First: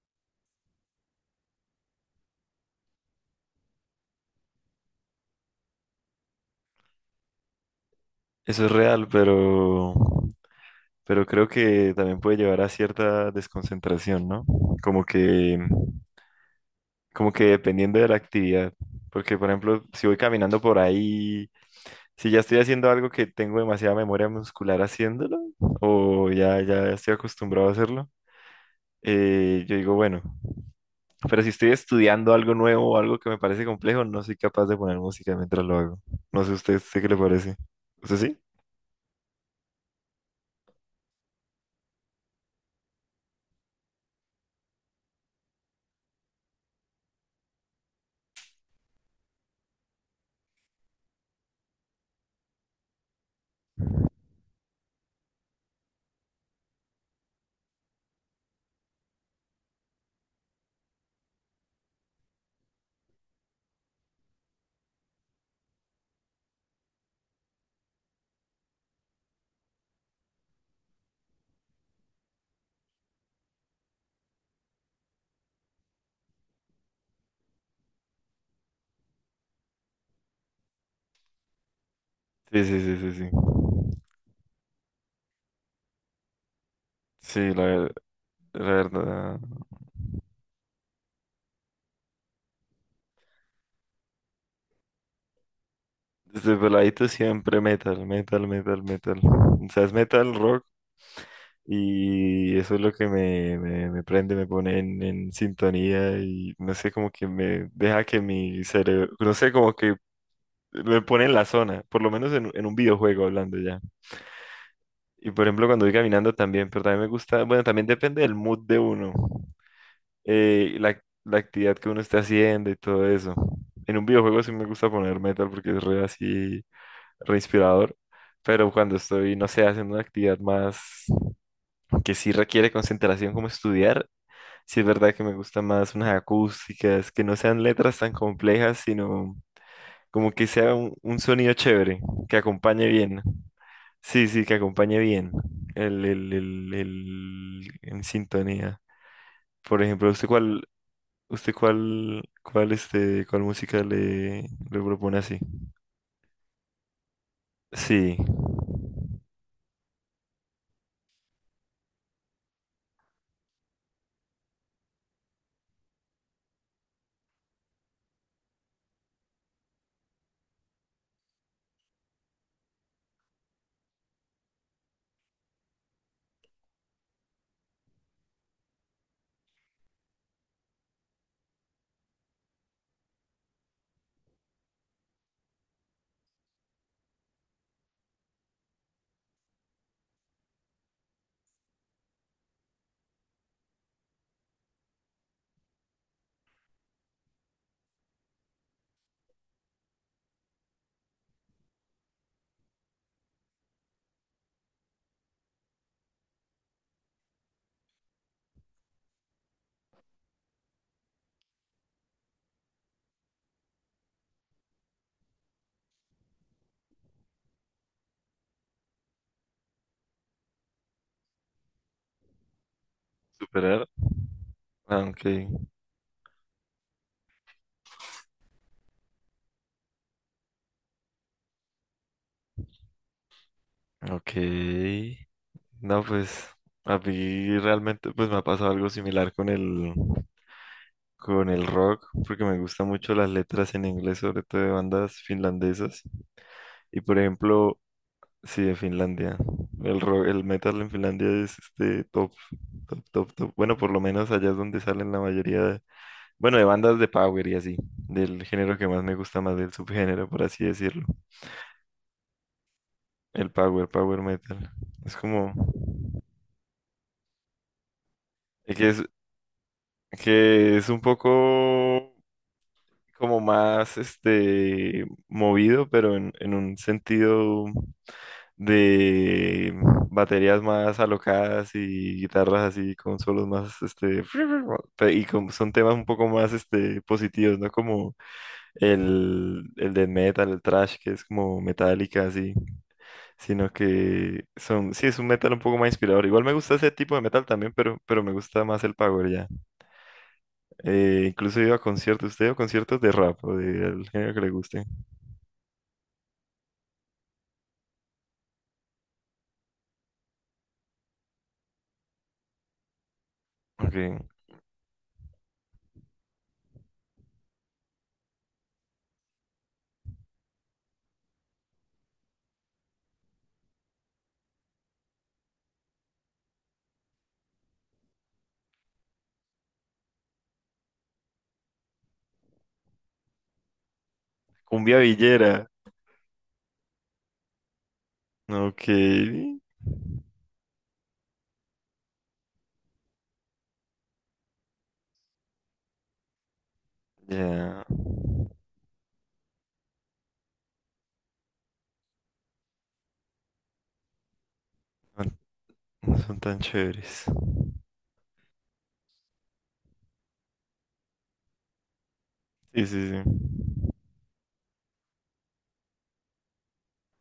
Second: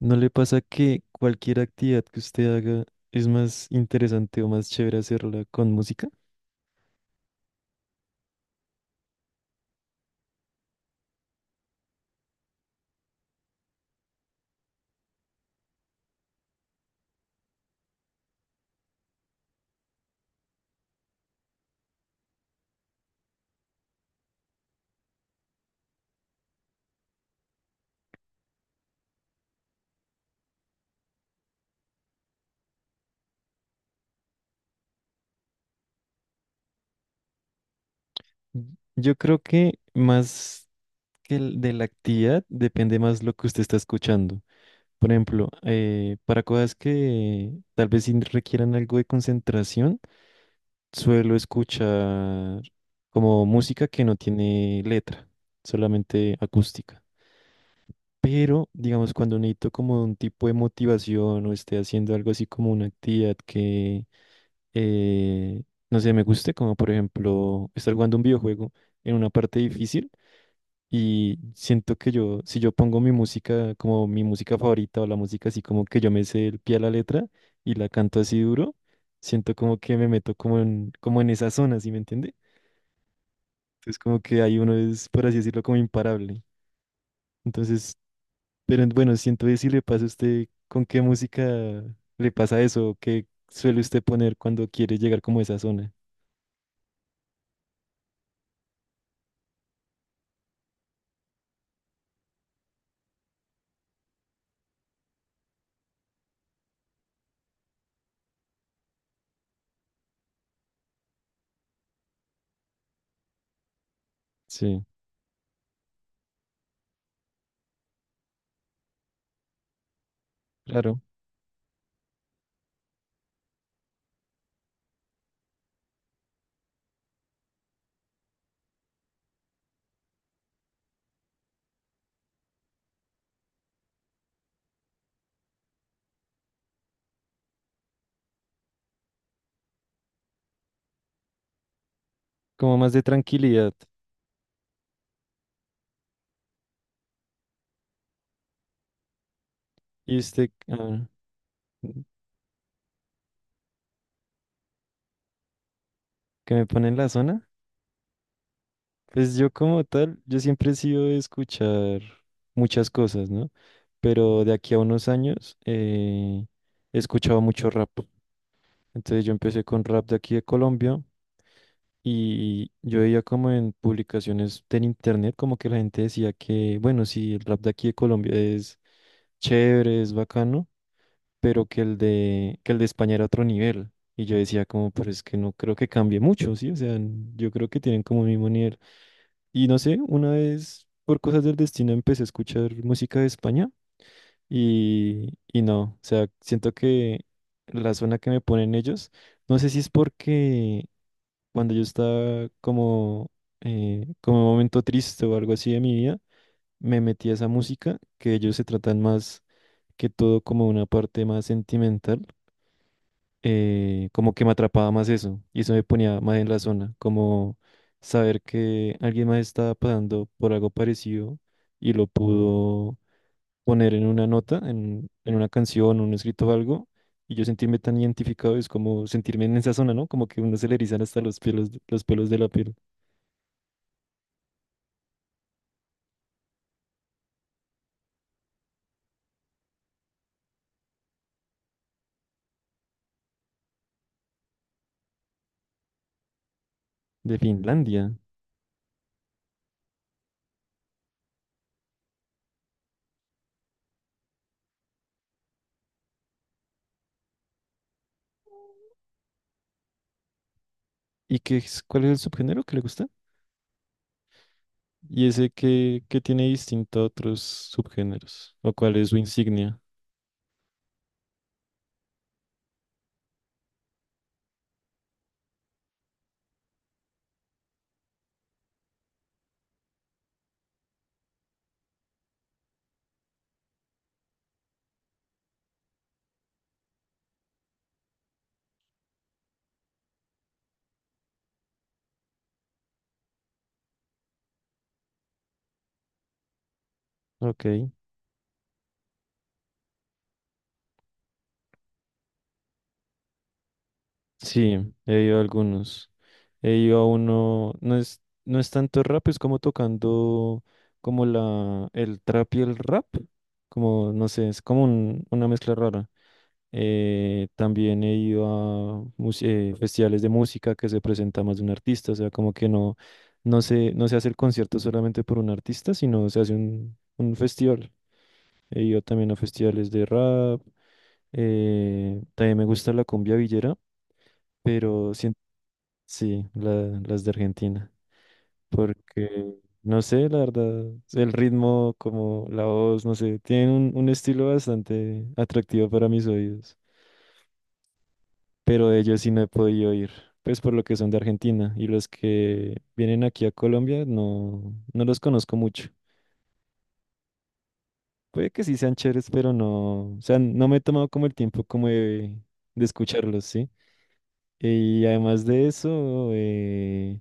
¿No le pasa que cualquier actividad que usted haga es más interesante o más chévere hacerla con música? Eso es real, pero creo que también puede llevar a cierta desconcentración, ¿no? Como que, como que dependiendo de la actividad. Porque, por ejemplo, si voy caminando por ahí, si ya estoy haciendo algo que tengo demasiada memoria muscular haciéndolo, o ya estoy acostumbrado a hacerlo, yo digo, bueno, pero si estoy estudiando algo nuevo o algo que me parece complejo, no soy capaz de poner música mientras lo hago. No sé usted, ¿usted qué le parece? ¿Usted sí? Y- Yo creo que más que el de la actividad depende más lo que usted está escuchando. Por ejemplo, para cosas que tal vez sí requieran algo de concentración, suelo escuchar como música que no tiene letra, solamente acústica. Pero, digamos, cuando necesito como un tipo de motivación o esté haciendo algo así como una actividad que eh, no sé, me guste, como por ejemplo estar jugando un videojuego en una parte difícil y siento que yo, si yo pongo mi música como mi música favorita o la música así como que yo me sé el pie a la letra y la canto así duro, siento como que me meto como en, como en esa zona, ¿sí me entiende? Sí, sí, sí, sí, sí. Entonces como que ahí uno es, por así decirlo, como imparable. Sí, la, Entonces, La pero bueno, verdad, siento que si le pasa a usted, ¿con qué música le pasa eso? ¿Qué suele usted poner cuando quiere llegar como a esa zona? desde peladito siempre metal, metal, metal, metal. O sea, es metal, rock, y eso es lo que me prende, me pone en sintonía y no sé, como que me deja que mi cerebro, no sé, como que me pone en la zona, por lo menos en un videojuego hablando ya. Sí, Y por ejemplo, cuando voy caminando también, pero también me gusta, bueno, también depende del mood de uno, claro. la actividad que uno esté haciendo y todo eso. En un videojuego sí me gusta poner metal porque es re así. Respirador, pero cuando estoy, no sé, haciendo una actividad más que sí requiere concentración como estudiar, sí es verdad que me gustan más unas acústicas, que no sean letras tan complejas, sino como que sea un sonido chévere, que Como acompañe más de bien. tranquilidad. Sí, sí, que acompañe bien en sintonía. Por ejemplo, ¿Y usted usted este, ¿cuál música le propone así? que me pone en la zona? Sí, Pues yo como tal, yo siempre he sido de escuchar muchas cosas, ¿no? Pero de aquí a unos años he escuchado mucho rap. Entonces yo empecé con rap de aquí de Colombia y yo veía como en publicaciones del internet como que la gente decía que, bueno, sí, el rap de aquí de Colombia es chévere, es bacano, pero que el de España era otro nivel. Y yo decía como, pero es que no creo que cambie mucho, ¿sí? O sea, yo creo que tienen como el mismo nivel. Y no sé, una vez por cosas del destino empecé a escuchar música de España y no, o sea, siento que la zona que me ponen ellos, no sé si es porque cuando yo estaba como, como en un momento triste o algo así de mi vida, me metí a esa música que ellos se tratan más que todo como una parte más sentimental como que me atrapaba más eso y eso me ponía más en la zona, como saber que alguien más estaba pasando por algo parecido y lo pudo superar. poner en una nota, Ah, en aunque, una canción, un escrito o algo, y yo sentirme tan identificado es como sentirme en esa zona, ¿no? Como que uno se le erizan hasta los pelos de la piel ok, no, pues a mí realmente pues me ha pasado algo similar con con el rock, porque me gustan mucho las letras en inglés, sobre todo de bandas finlandesas. Y por de ejemplo, Finlandia. sí, de Finlandia. El rock, el metal en Finlandia es este top, top, top, top. Bueno, por lo menos allá es donde salen la mayoría de, bueno, de bandas de power y así, del género que más me gusta más, del subgénero, por así decirlo. ¿Y qué es, cuál es el subgénero que le gusta? El power, power metal. Es ¿Y ese como... que, tiene distinto a otros subgéneros? ¿O Es que cuál es, es su insignia? que es un poco como más este movido, pero en un sentido de baterías más alocadas y guitarras así con solos más este pe- y como son temas un poco más este positivos, ¿no? Como el de metal, el thrash que es como metálica así, sino que son sí es un metal un poco más inspirador. Igual me gusta ese tipo de metal también, Ok. pero me gusta más el power ya. Incluso iba a conciertos, usted iba a conciertos de rap o del género que le Sí, guste. he ido a algunos. He ido a uno, no es, no es tanto rap, es como tocando como el trap y el rap. Ok. Como, no sé, es como una mezcla rara. También he ido a festivales de música que se presenta más de un artista, o sea, como que no, no se hace el concierto solamente por un artista, sino se hace un festival. He ido también a festivales de rap, también me gusta la cumbia villera, Cumbia pero siento. villera. Sí, las de Argentina. Ok. Porque, no sé, la verdad, el ritmo, como la voz, no sé, tienen un estilo bastante atractivo para mis oídos. Ya. Pero de ellos sí no he podido oír, pues por lo que son de Argentina. Y los que vienen aquí a Colombia no, no los No, conozco mucho. no son tan chéveres. Puede que sí sean chéveres, pero no, o sea, no me he tomado como el tiempo como de Sí, sí, sí. escucharlos, ¿sí? Y además de eso,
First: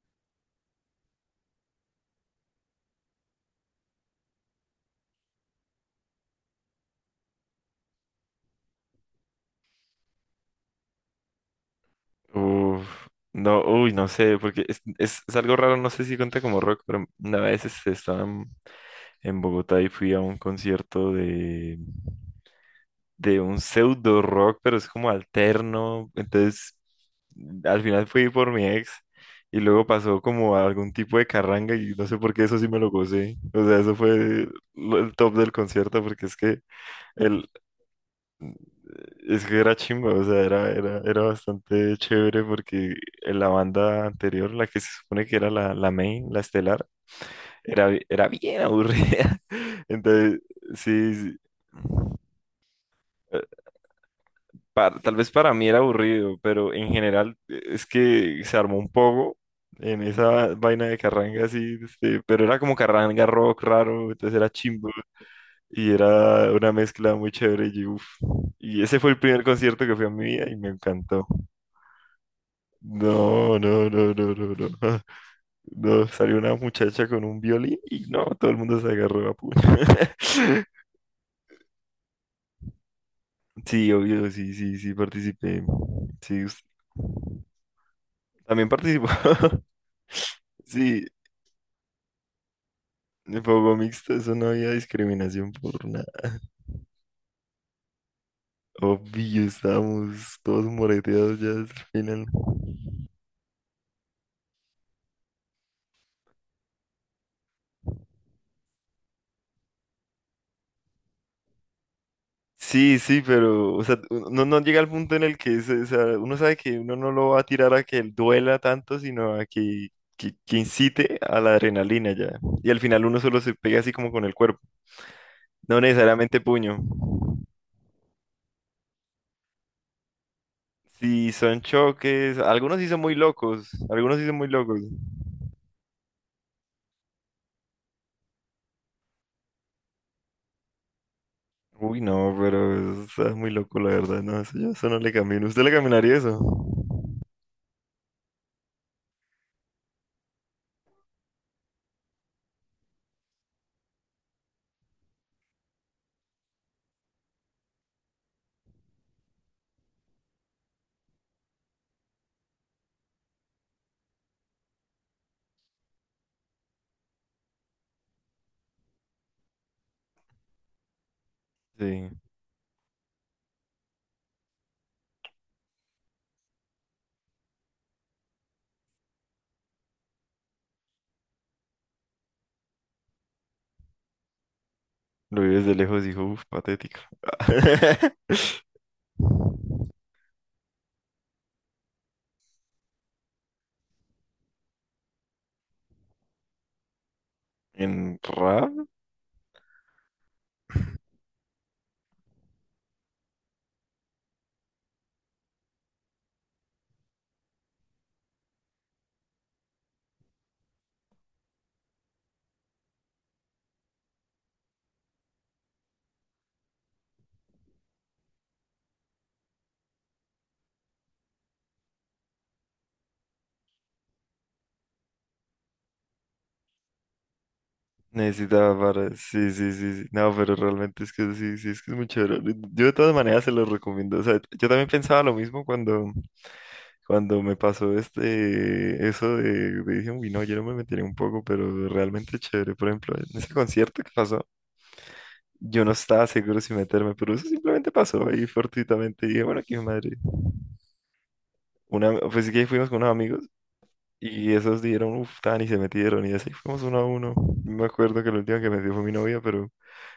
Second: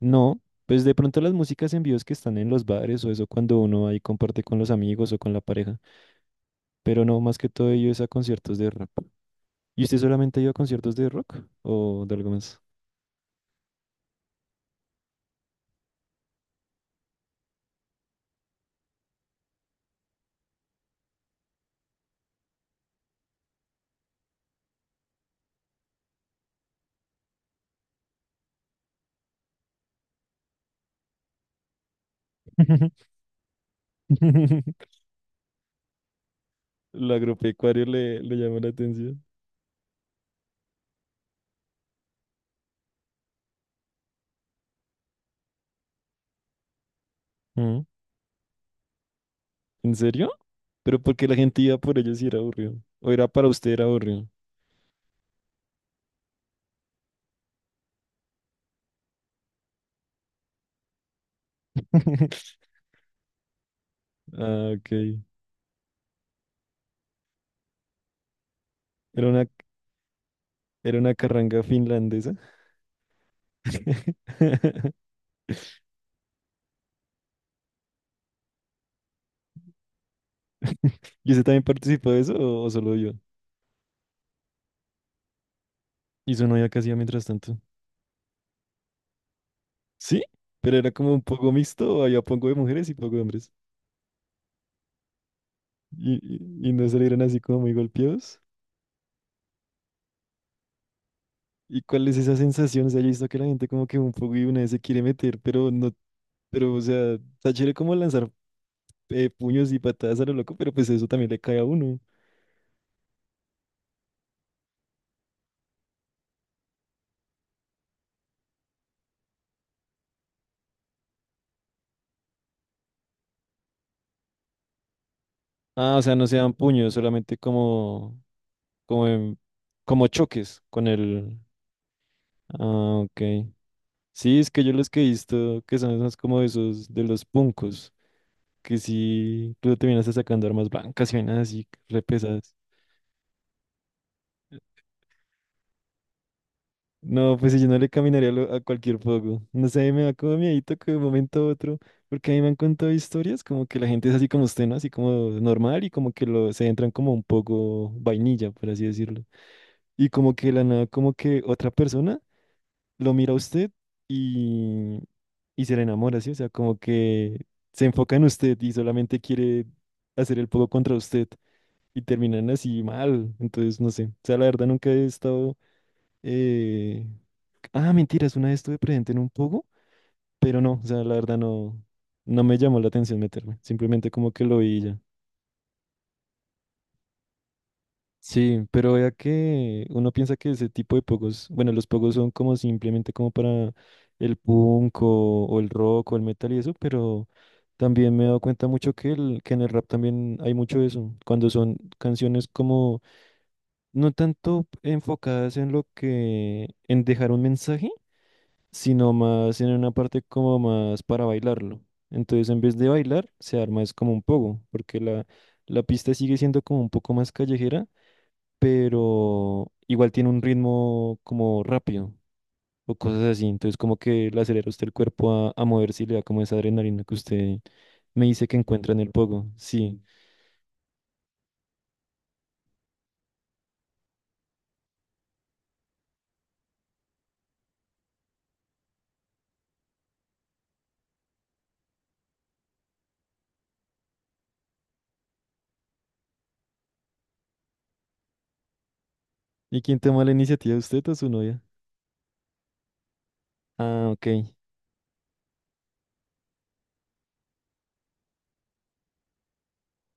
no, pues de pronto las músicas en vivos que están en los bares o eso cuando uno ahí comparte con los amigos o con la pareja, pero no, más que todo ello es a conciertos de rap. ¿Y usted solamente ha ido a conciertos de rock o de algo más? Uf. No, uy, no sé, porque es algo raro, no sé si cuenta como rock, pero una vez este, estaba en Bogotá y fui a un concierto de un pseudo rock, pero es como alterno. Entonces, al final fui por mi ex y luego pasó como a algún tipo de carranga y no sé por qué eso sí me lo gocé. O sea, eso fue lo- el top del concierto porque es que Lo el agropecuario le, le llama la atención. es que era chimba, o sea, era bastante chévere porque en la banda anterior, la que se supone que era la main, la estelar, Mm. era bi- era bien aburrida. ¿En serio? Entonces, Pero sí, porque la sí. gente iba por ellos y era aburrido. O era para usted era aburrido. Pa- tal vez para mí era aburrido, pero en general, es que se armó un poco en esa vaina de carranga así, este, pero era como carranga rock raro, entonces era Ah, chimbo ok. y era una mezcla muy chévere y uff. Y ese fue el Era primer una, concierto que fui en mi vida y me era una encantó. carranga finlandesa. No, no, no, no, no, no. No, salió una muchacha con un violín y no, todo el mundo se agarró a puño. ¿Y usted también participó de eso o solo yo? Sí, obvio, sí, sí, sí, participé. ¿Y Sí, su us- novia qué hacía mientras tanto? también participó. ¿Sí? ¿Pero era Sí, como un poco mixto había poco de mujeres y poco de de hombres? fuego mixto, eso no había discriminación por nada. ¿Y, y no salieron así como muy golpeados? Obvio, estábamos todos moreteados ya hasta ¿Y el cuál es final. esa sensación? O sea, yo he visto que la gente como que un poco y una vez se quiere meter, pero no, pero o sea, está chévere como lanzar puños y patadas a lo loco, pero pues eso también le cae a uno. Sí, sí, pero, o sea, no llega al punto en el que se- o sea, uno sabe que uno no lo va a tirar a que duela tanto, sino a que incite a la adrenalina ya. Y al final uno solo se pega así como con el cuerpo, no Ah, o sea, no se necesariamente dan puño. puños, solamente como, como, como choques con Sí, el... son choques, algunos sí Ah, son muy ok. locos, algunos sí son Sí, muy es que yo locos. los que he visto que son esos como esos de los puncos, que sí, luego terminas sacando armas blancas y vainas así, Uy, re no, pesadas. pero eso es muy loco, la verdad. No, eso yo eso no le camino. ¿Usted le caminaría eso? No, pues si yo no le caminaría a a cualquier fuego. No sé, me da como miedito que de un momento a otro, porque a mí me han contado historias como que la gente es así como usted, ¿no? Así como normal y como que lo, se entran como un poco vainilla, por así decirlo. Y como que de la nada, como que otra persona lo mira a usted y, y se le enamora, ¿sí? O sea, como que se enfoca en usted y solamente quiere hacer el poco contra usted y Sí. terminan así mal. Entonces, no sé. O sea, la verdad nunca he estado... eh, Ah, mentiras, una vez estuve presente en un poco, pero no, o sea, la verdad no, no me llamó la atención meterme. Simplemente como que lo vi y ya. Lo vi desde lejos y dijo, uff, patético. Sí, pero vea que uno piensa que ese tipo de pogos, bueno, los pogos son como simplemente como para el punk o el rock o el metal y eso, pero también ¿En me he dado cuenta rap? mucho que, que en el rap también hay mucho de eso, cuando son canciones como no tanto enfocadas en lo que, en dejar un mensaje, sino más en una parte como más para bailarlo. Entonces, en vez de bailar, se arma es como un pogo, porque la pista sigue siendo como un poco más callejera pero igual tiene un ritmo como rápido o cosas así. Entonces como que le acelera a usted el cuerpo a moverse y le da como esa adrenalina que usted me dice que Necesitaba encuentra en para... el pogo. Sí, sí, Sí. sí, sí. No, pero realmente es que sí, sí, es que es muy chévere. Yo de todas maneras se lo recomiendo. O sea, yo también pensaba lo mismo cuando, cuando me pasó este... eso de dije, uy, no, yo no me metería un poco, pero realmente es chévere. Por ejemplo, en ese concierto que pasó. Yo no estaba seguro si meterme, pero eso simplemente pasó ahí fortuitamente. Y dije, bueno, aquí ¿Y en quién Madrid toma la iniciativa, usted o su novia? una, pues sí que fuimos con unos amigos Ah, ok. y esos dieron, uff, tan y se metieron y así fuimos uno a uno. Me acuerdo que la última que metió fue mi novia, pero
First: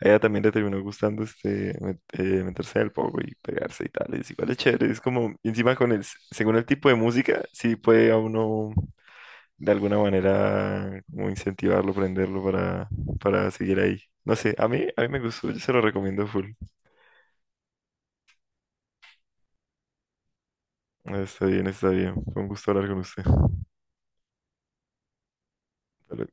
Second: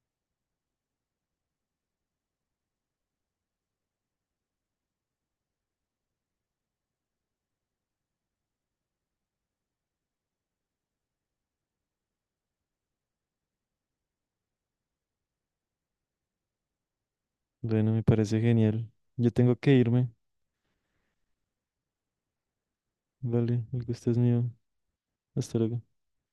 a ella también le terminó gustando este, met- meterse en poco y pegarse y tal. Es igual es chévere, es como, y encima con el, s- según el tipo de música, sí puede a uno de alguna manera como incentivarlo, prenderlo para seguir ahí. No sé, a mí me gustó, yo se lo recomiendo full. Bueno, me parece genial. Yo tengo que irme. Está bien, está bien. Fue un gusto hablar con usted. Vale, el gusto es mío. Hasta luego. Hasta luego.